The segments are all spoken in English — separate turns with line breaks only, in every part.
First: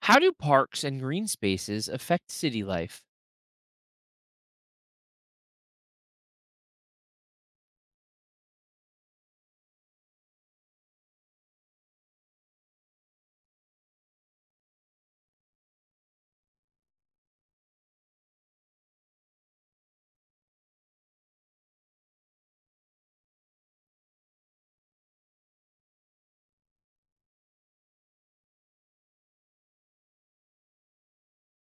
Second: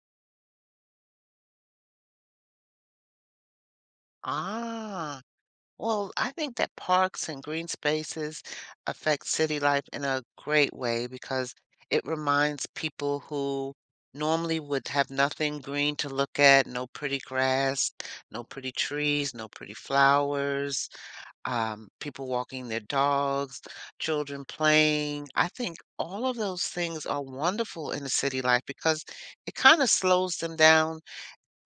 How do parks and green spaces affect city life?
Ah, well, I think that parks and green spaces affect city life in a great way because it reminds people who normally would have nothing green to look at, no pretty grass, no pretty trees, no pretty flowers, people walking their dogs, children playing. I think all of those things are wonderful in a city life because it kind of slows them down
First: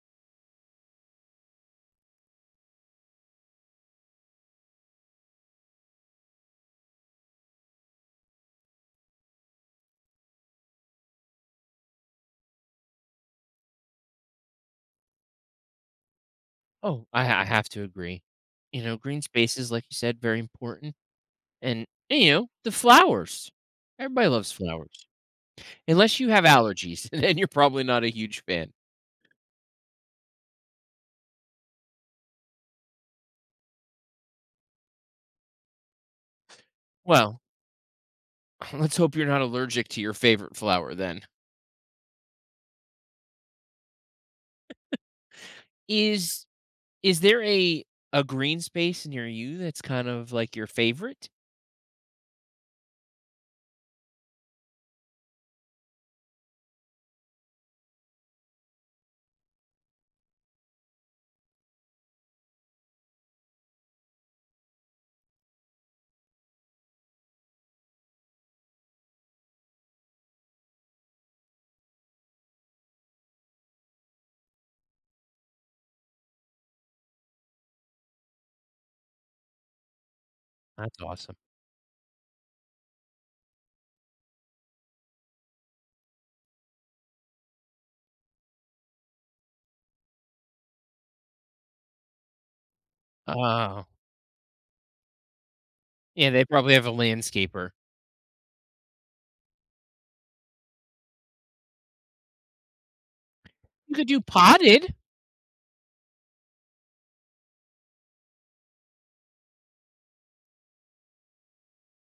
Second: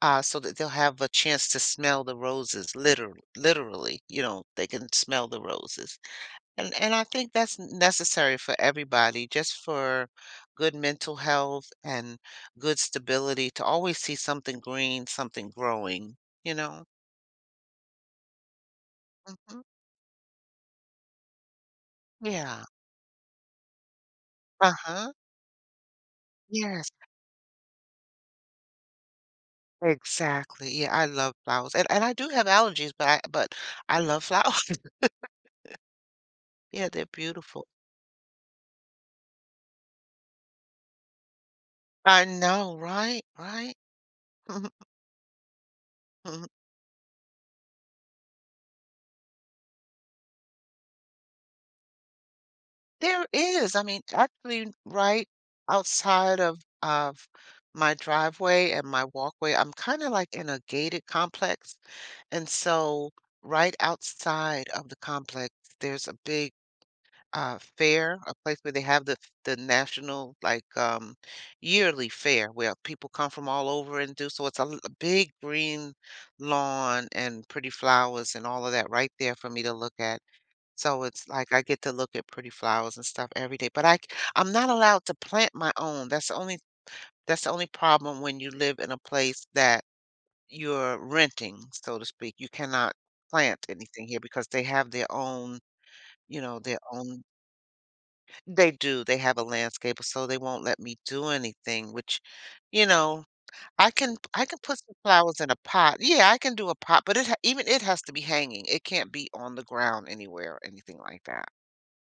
so that they'll have a chance to smell the roses, literally, they can smell the roses. And I think that's necessary for everybody, just for good mental health and good stability to always see something green, something growing, you know?
Oh, I have to agree. You know, green
Mhm.
spaces, like you said, very important. And, you know,
Yeah.
the flowers. Everybody loves flowers.
Uh-huh.
Unless you have
Yes,
allergies, then you're probably not a huge fan.
exactly. Yeah, I love flowers. And I do have allergies, but I love flowers. Yeah, they're
Well,
beautiful.
let's hope you're not allergic to your favorite flower then.
I know, right? Right?
Is is there a green space near you that's kind of like your favorite?
There is. I mean, actually, right outside of my driveway and my walkway, I'm kind of like in a gated complex. And so right outside of the complex, there's a big fair, a place where they have the national like yearly fair where people come from all over and do. So it's a big green lawn and pretty flowers and all of that right there for me to look at.
That's
So it's
awesome.
like I get to look at pretty flowers and stuff every day, but I'm not allowed to plant my own. That's the only problem when you live in a place that you're renting, so to speak. You cannot plant
Oh.
anything here because they have their own,
Yeah, they probably
their
have a
own
landscaper.
they do. They have a landscaper, so they won't let me do anything, which, you know, I
You could
can
do
I can put
potted.
some flowers in a pot. Yeah, I can do a pot, but it ha even it has to be hanging. It can't be on the ground anywhere or anything like that.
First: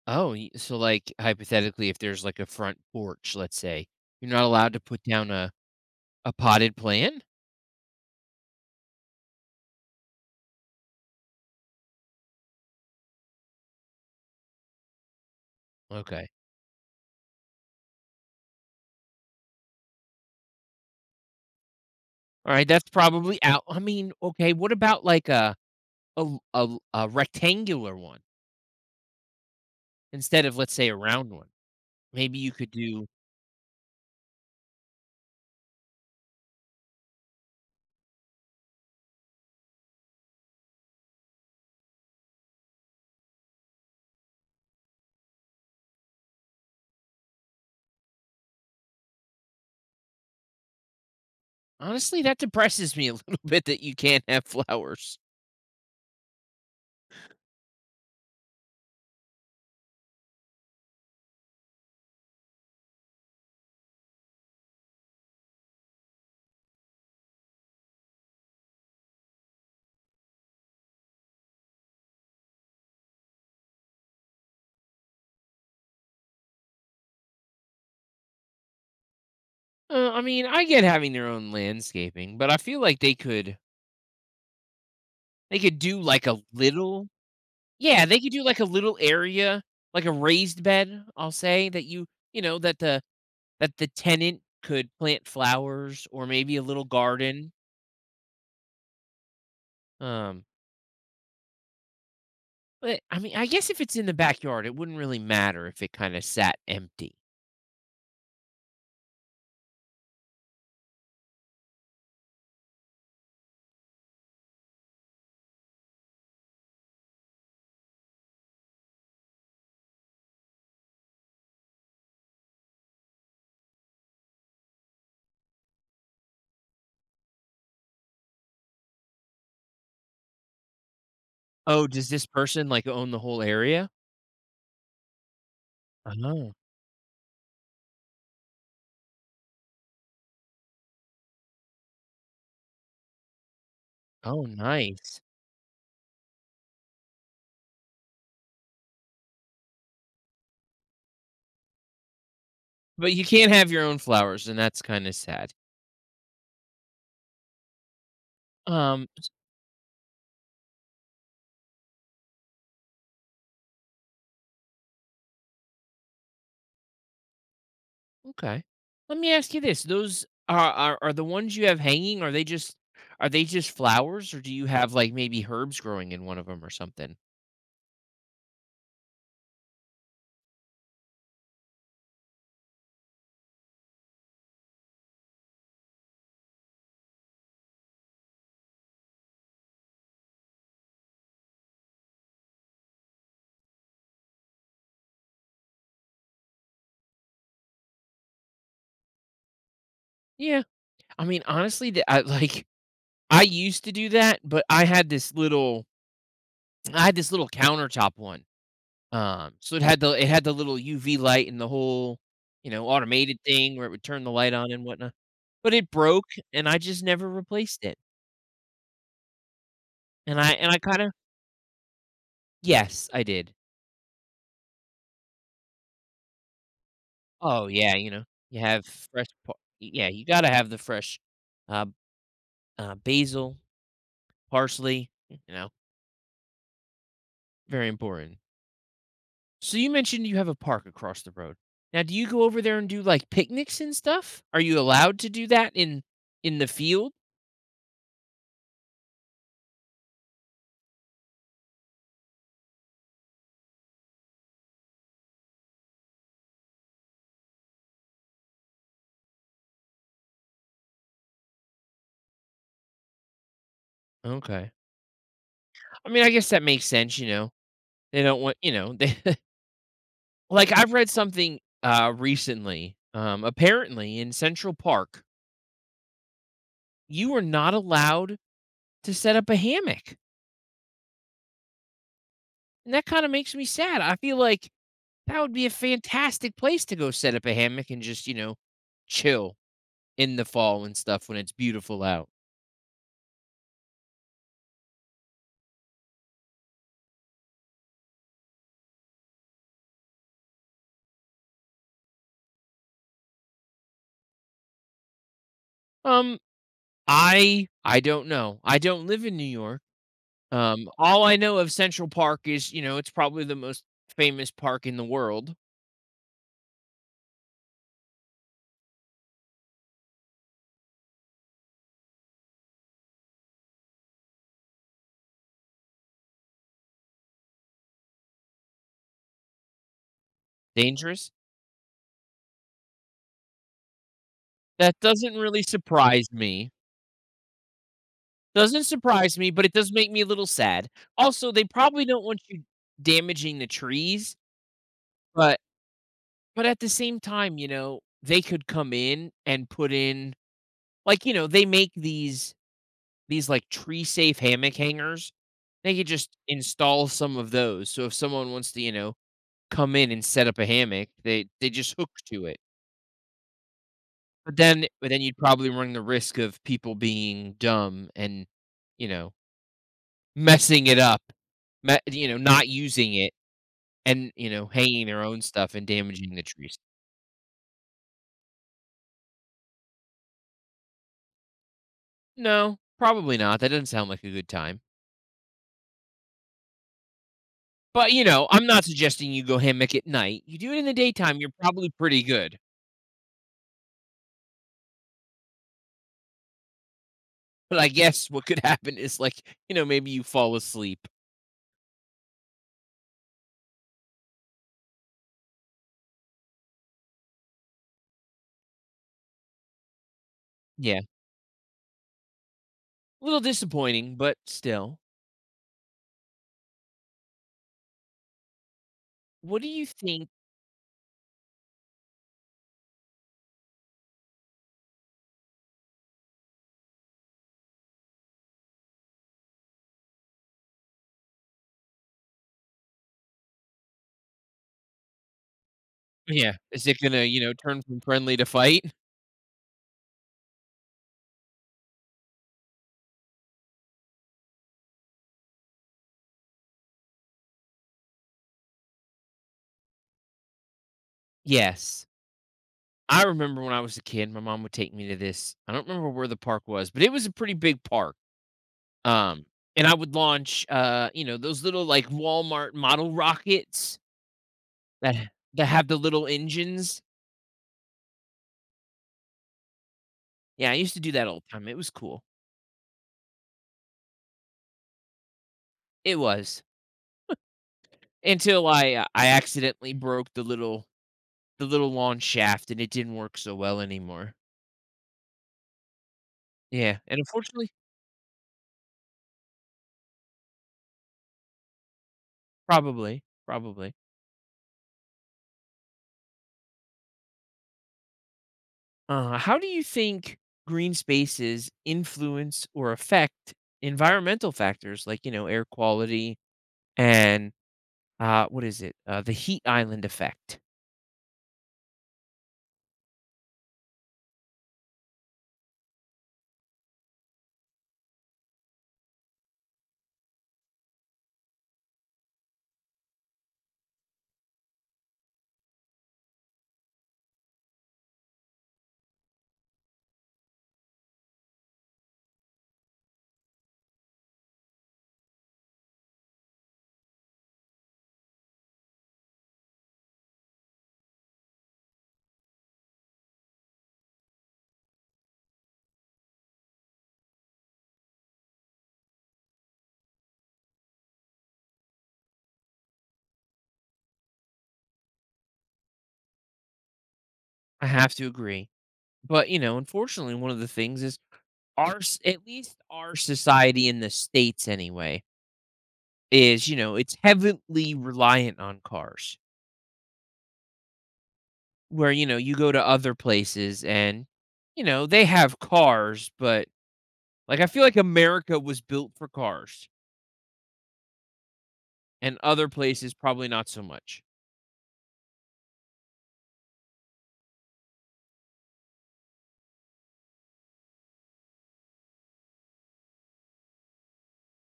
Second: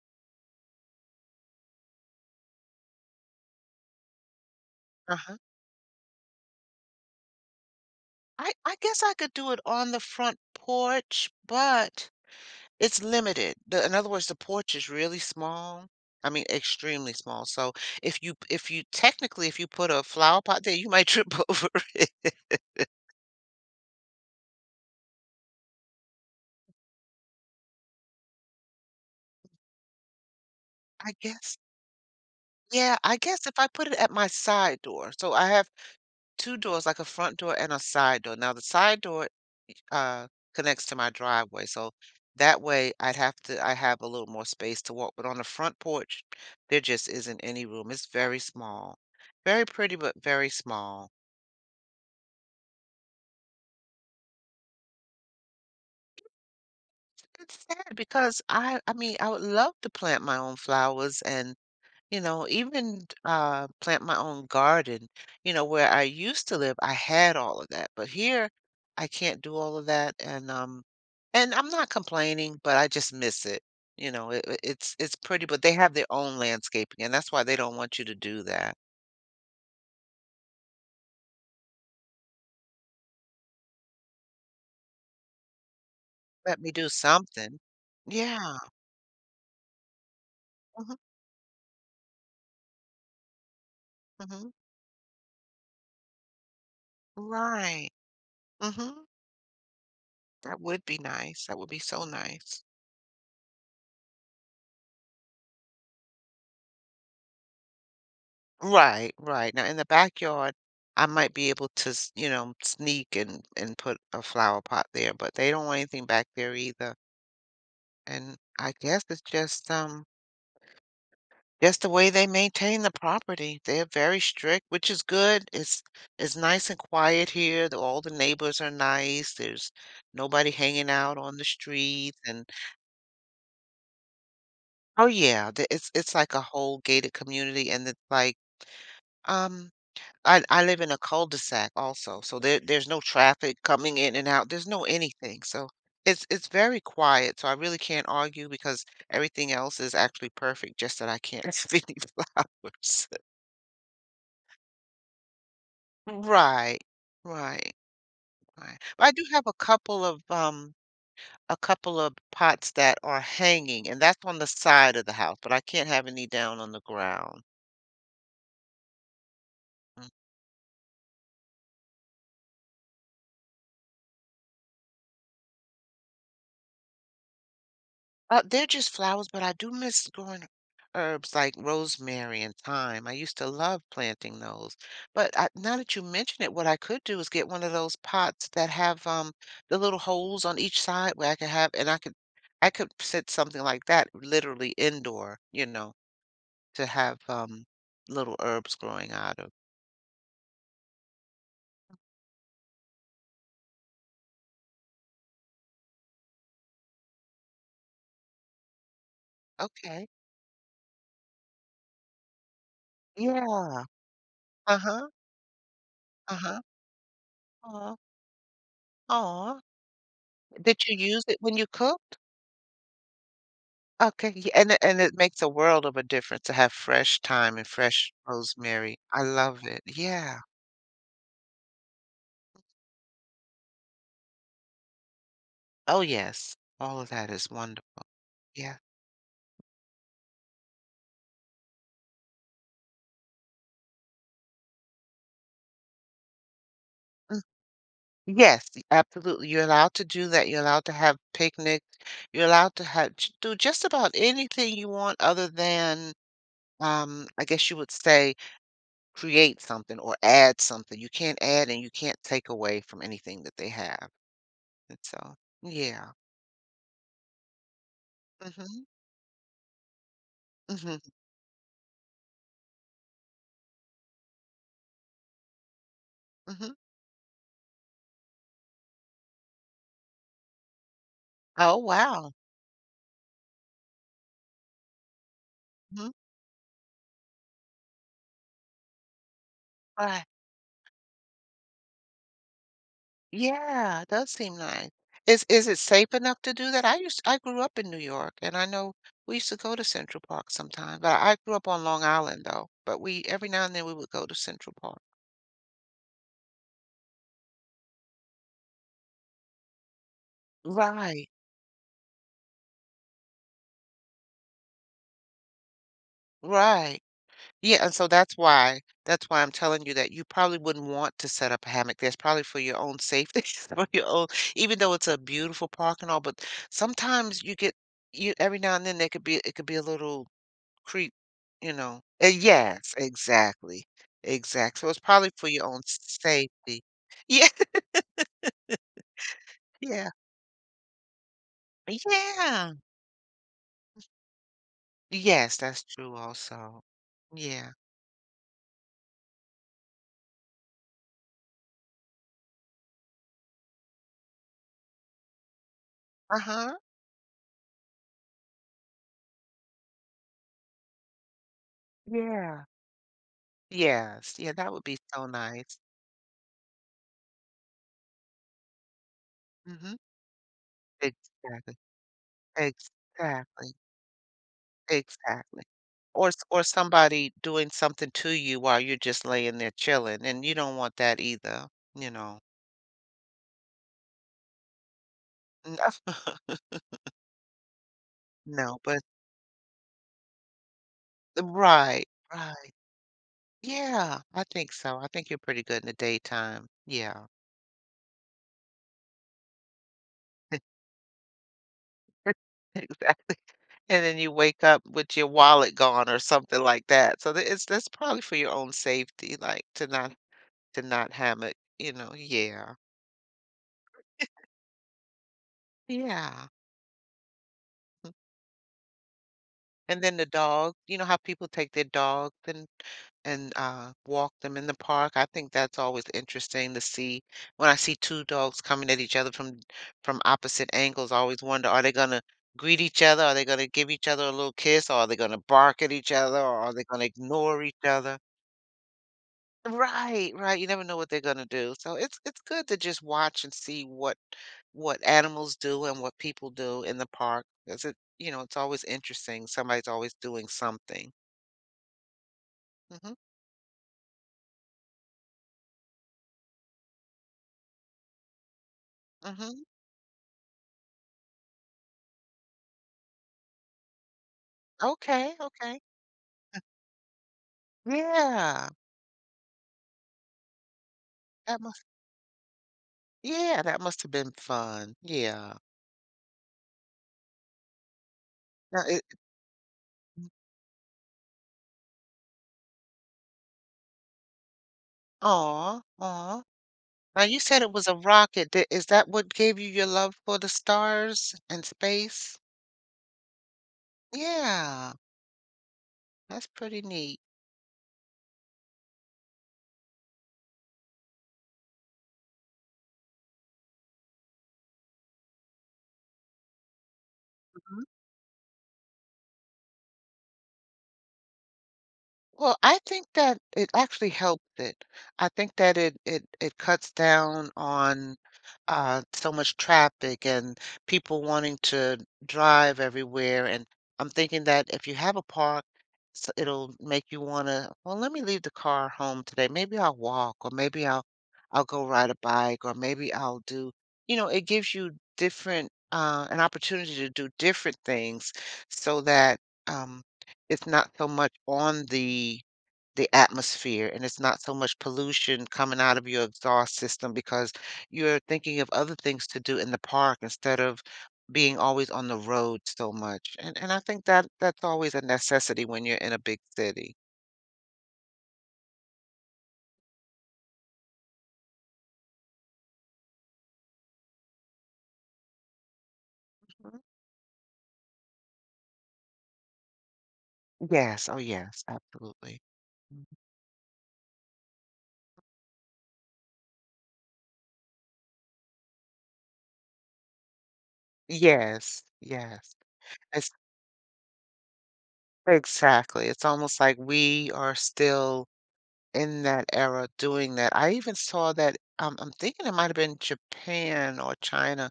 Oh, y so, like, hypothetically, if there's, like, a front porch, let's say, you're not allowed to put down
Uh-huh.
a potted plant?
I guess I could do it on the front porch, but it's limited. The In other words, the porch is really small.
Okay.
I mean, extremely small. So if you technically if you put a flower pot there, you might trip over it.
Alright, that's probably out I mean, okay, what about, like, a rectangular one instead of, let's say, a
I
round one?
guess.
Maybe you could
Yeah,
do
I guess if I put it at my side door. So I have two doors, like a front door and a side door. Now the side door uh, connects to my driveway. So that way I'd have to, I have a little more space to walk. But on the front porch, there just isn't any room. It's very small, very pretty, but very small.
honestly, that depresses me a little bit that you can't have flowers.
It's sad because I mean, I would love to plant my own flowers and you know, even plant my own garden. You know, where I used to live, I had all of that, but here I can't do all of that, and I'm not complaining, but I just miss it. You know, it's pretty, but they have their own landscaping, and that's why they don't want you to do that.
I mean, I get having their own landscaping, but I feel like they could do, like, a
Let me do
little
something.
Yeah, they could do
Yeah.
like a little area, like a raised
Hmm.
bed, I'll say that you know, that the tenant
Hmm.
could plant flowers or maybe a little garden.
Right. Hmm.
Um,
That would be nice. That would be so nice.
but I mean, I guess if it's in the backyard, it wouldn't really matter if it kind of sat empty.
Right, right. Now in the backyard, I might be able to, you know, sneak and put a flower pot there, but they don't want anything back there either. And I guess it's just the way they maintain the property. They're very strict, which is good. It's nice and quiet here. All the neighbors are nice. There's nobody hanging out on the
Oh, does
streets
this
and
person like own the whole area?
oh yeah, it's like a
Oh,
whole gated community and it's like um I live in a cul-de-sac also, so there's no traffic coming in and
oh,
out. There's no
nice.
anything. So it's very quiet. So I really can't argue because everything else is actually perfect, just that I can't see any flowers.
But you can't have your own flowers, and that's kind of sad.
Right. Right. Right. But
Um,
I do have a couple of pots that are hanging, and that's on the side of the house, but I can't have any down on the ground.
Okay. Let me ask you this: Those are, are the ones you have hanging? Are they just flowers, or do you have like maybe herbs growing in one of them or something?
They're just flowers, but I do miss growing herbs like rosemary and thyme. I used to love planting those. But I, now that you mention it, what I could do is get one of those pots that have the little holes on each side where I could have, and I could set something like that literally indoor, you know, to have little herbs growing out of.
Yeah. I mean, honestly, I like I used to do that, but I had this little I had this little countertop one. So it had
Okay.
the little UV light and the whole you know automated thing
Yeah.
where it would turn the light on and
Uh-huh.
whatnot. But it broke,
Uh-huh.
and I just never replaced
Aw.
it.
Aw.
And I
Did you
kind of
use it when you cooked?
yes, I did.
Okay, yeah, and it makes a world of a difference to have fresh thyme
Oh,
and
yeah, you
fresh
know, you have
rosemary. I
fresh pa
love it.
yeah, you
Yeah.
gotta have the fresh, uh basil, parsley, you know,
Oh, yes. All of that is
very
wonderful.
important.
Yeah.
So you mentioned you have a park across the road. Now do you go over there and do, like, picnics and stuff? Are you allowed to do that in the field?
Mm. Yes, absolutely. You're allowed to do that. You're allowed to have picnics. You're allowed to have j do just about anything you want other than, I guess you would say, create something or add something. You can't add and you can't take away from anything that they have,
Okay.
and so
I
yeah.
mean, I guess that makes sense, you know, they don't want you
Mhm.
know, they like, I've
Mhm.
read something, recently, apparently in Central Park,
Mhm.
you are not allowed to set up a hammock.
Oh, wow.
And that kind of makes me sad. I feel like that would be a
Mhm.
fantastic place to go set up a hammock and just, you know, chill
Right.
in the fall and stuff when it's beautiful out.
Yeah, it does seem nice. Is it safe enough to do that? I grew up in New York, and I know we used to go to Central Park sometimes. But I grew up on Long Island though. But we every now and then we would go to Central Park.
Um, I don't know. I don't live in New York. All
Right,
I know of Central Park is, you know, it's probably the most famous park in the world.
right. Yeah, and so that's why I'm telling you that you probably wouldn't want to set up a havoc. That's probably for your own safety, for your own, even though it's a beautiful park and all, but sometimes you get you every now and then there could be it could be a little creep,
Dangerous?
you know yes, exactly, exact so
That
it's probably
doesn't
for
really
your own
surprise me.
safety. Yeah,
Doesn't surprise me, but it does
yeah,
make me a little sad. Also, they probably don't want you
yeah.
damaging the trees,
Yes,
but
that's true
but at
also.
the same time, you
Yeah.
know, they could come in and put in like, you know, they make these like tree safe hammock hangers. They could just
Uh-huh.
install some of those. So if someone wants to, you know, come in and set up a hammock, they just hook to it.
Yeah. Yes, yeah,
But
that would
then
be
but then
so
you'd probably
nice.
run the risk of people being dumb and, you know,
Mhm.
messing it up.
Exactly,
Me- you know, not using it
exactly,
and, you know, hanging their own
exactly.
stuff and
Or
damaging
s
the
or
trees.
somebody doing something to you while you're just laying there chilling, and you don't want that either, you know.
No, probably not. That doesn't sound like a good time. But, you know, I'm
No,
not
but
suggesting you go hammock at night. You do it in the daytime, you're probably
right,
pretty good.
right. Yeah, I think so. I think you're pretty good in the daytime. Yeah.
But I guess what could happen is like, you know, maybe you fall asleep.
Exactly. And then you wake up with your wallet gone or something like that. So that it's that's probably for your own safety, like to
Yeah.
not have it, you know. Yeah.
A little disappointing, but still.
Yeah.
What do you
And then
think?
the dog, you know how people take their dog and, walk them in the park. I think that's always interesting to see. When I see 2 dogs coming at each other from opposite angles, I always wonder, are they gonna greet each other? Are they gonna give each other a little kiss? Or are they gonna bark at each other?
Yeah.
Or are they
Is it
gonna
going to, you know,
ignore
turn
each
from
other?
friendly to fight?
Right, right, you never know what they're gonna do. So it's good to just watch and see what animals do and what people do in the park 'cause it you know, it's always interesting. Somebody's always doing something.
Yes.
Mhm,
I remember when I was a kid, my mom would take me to this. I don't remember where the park was, but it was a pretty big park. Um,
mhm.
and I would launch, you know, those little like Walmart model rockets that
Okay, okay.
have the little engines
Yeah,
Yeah, I used to do that all the
that
time, it
must
was cool.
yeah, that must have been fun, yeah.
It was, until
Now it
I accidentally broke the little lawn shaft, and it didn't work so well anymore.
Aw, aw.
Yeah, and
Now you said
unfortunately
it was a rocket, di is that what gave you your love for the stars and space?
probably, probably.
Yeah, that's pretty neat.
How do you think green spaces influence or affect environmental factors like, you know, air quality and,
Mhm.
what is it? The heat island effect?
Well, I think that it actually helps it. I think that it cuts down on so much traffic and people wanting to drive everywhere. And I'm thinking that if you have a park, it'll make you want to, well, let me leave the car home today. Maybe I'll walk, or maybe I'll go ride a bike, or maybe I'll do, you know, it gives you different an opportunity to do different things so that um, it's not so much on the atmosphere and it's not so much pollution coming out of your exhaust system because you're thinking of other things to do in the park instead of being always on the road so much. And I think that that's always a necessity when you're in a big city.
I have to agree, but, you know, unfortunately, one of the things is our s at least our society in the States anyway is, you
Mhm.
know, it's heavily reliant on cars.
Yes, oh yes,
Where, you know,
absolutely.
you go to
Mhm.
other places and, you know, they have cars, but like I feel like America was built for cars
Yes,
and
yes.
other places
It's
probably not so much.
exactly. It's almost like we are still in that era doing that. I even saw that I'm thinking it might have been Japan or China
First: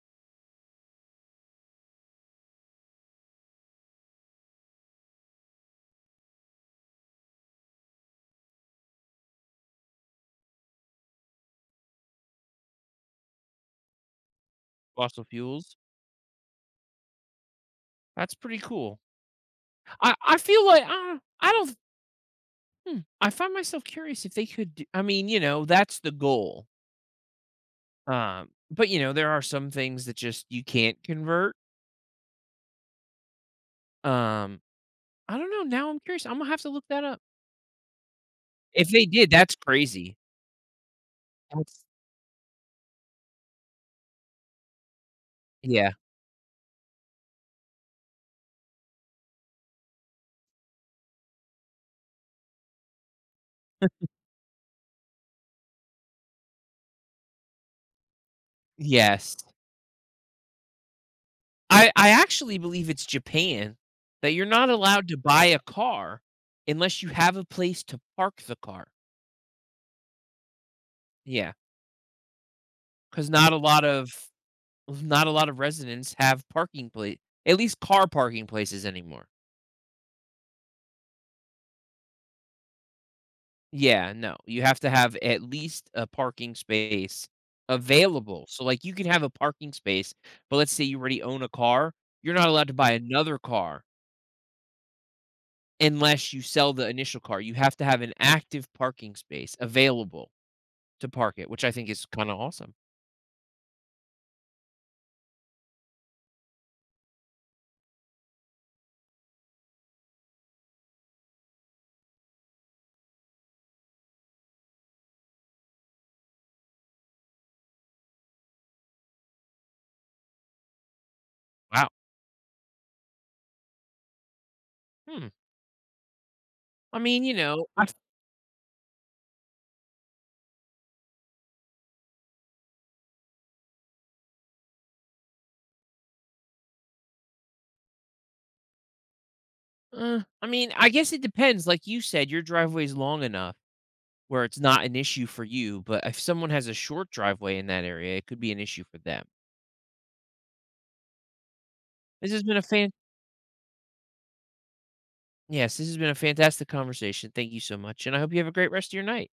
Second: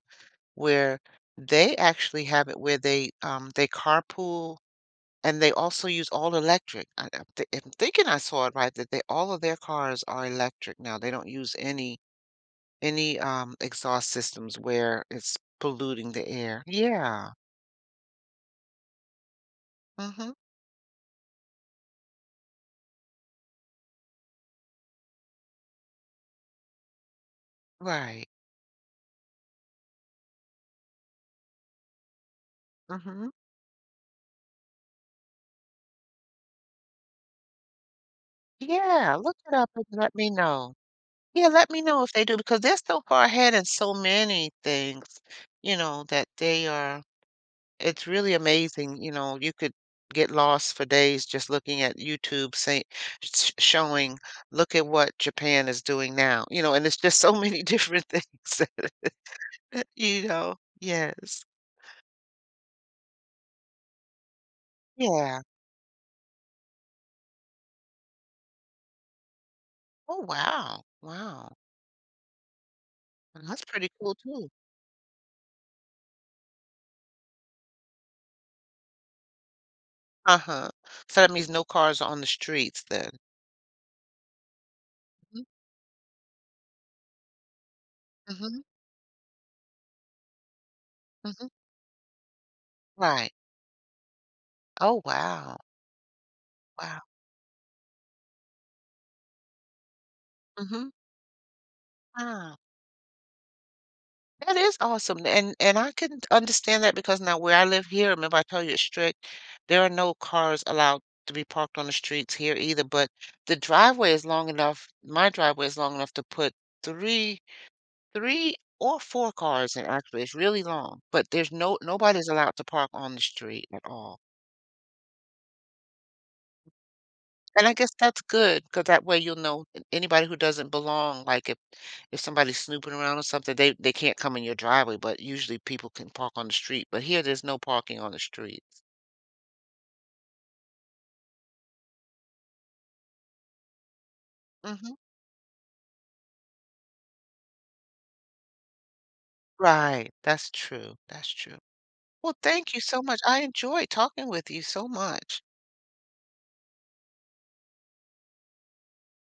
where they actually have it where they carpool and they also use all electric. I'm thinking I saw it right that they all of their cars are electric now. They don't use any exhaust systems where
Fossil
it's
fuels,
polluting the air. Yeah.
that's pretty cool. I,
Mhm.
I feel like I don't hmm, I find myself curious if they could do, I mean, you know, that's the goal.
Right.
But you know, there are some things that just you can't convert.
Mhm.
Um, I don't know. Now I'm curious. I'm gonna have to look that up. If they
Yeah,
did,
look
that's
it up and let
crazy.
me know. Yeah, let me
That's
know if they do because they're so far ahead in so many things, you
yeah.
know, that they are it's really amazing, you know, you could get lost for days just looking at YouTube saying sh showing, "Look at what Japan is doing now," you know, and it's just so many different things
Yes.
you know. Yes.
I actually believe it's Japan that you're not allowed to
Yeah.
buy a car unless you have a place to park the car.
Oh, wow.
Yeah,
Wow.
cause
And that's pretty cool too.
not a lot of residents have parking place at least car parking places anymore.
Uh-huh. So that means no cars are on the streets then.
Yeah, no, you have to have at
Mhm,
least a parking space available.
mhm,
So, like, you can have a parking space, but let's say you already own a
mhm.
car, you're not allowed to buy
Right.
another car
Oh, wow.
unless you sell the
Wow.
initial car. You have to have an active parking space available
Mhm.
to park it, which I think is kinda
Wow.
awesome.
That is awesome, and I can understand that because now where I live here, remember I told you it's strict, there are no cars allowed to be parked on the streets here either, but the driveway is long enough my driveway is long enough to put 3 3 or 4 cars in, actually, it's really long, but there's no
Wow.
nobody's allowed to park on the street at all.
Hmm. I mean, you know,
And I guess that's good because that way you'll know an anybody who doesn't belong, like, if somebody's snooping around or something, they can't come in your driveway, but usually people can park on the street, but here there's no parking on the streets.
I mean, I guess it depends. Like you said, your driveway is long enough where it's not
Mhm.
an issue for you, but if someone has a short driveway in that area, it could be an issue for them.
Right. That's true, that's true.
This
Well,
has been a
thank you
fan
so much. I enjoyed talking with you so much.
Yes, this has been a fantastic conversation. Thank you so much, and I hope you have a great rest of your night.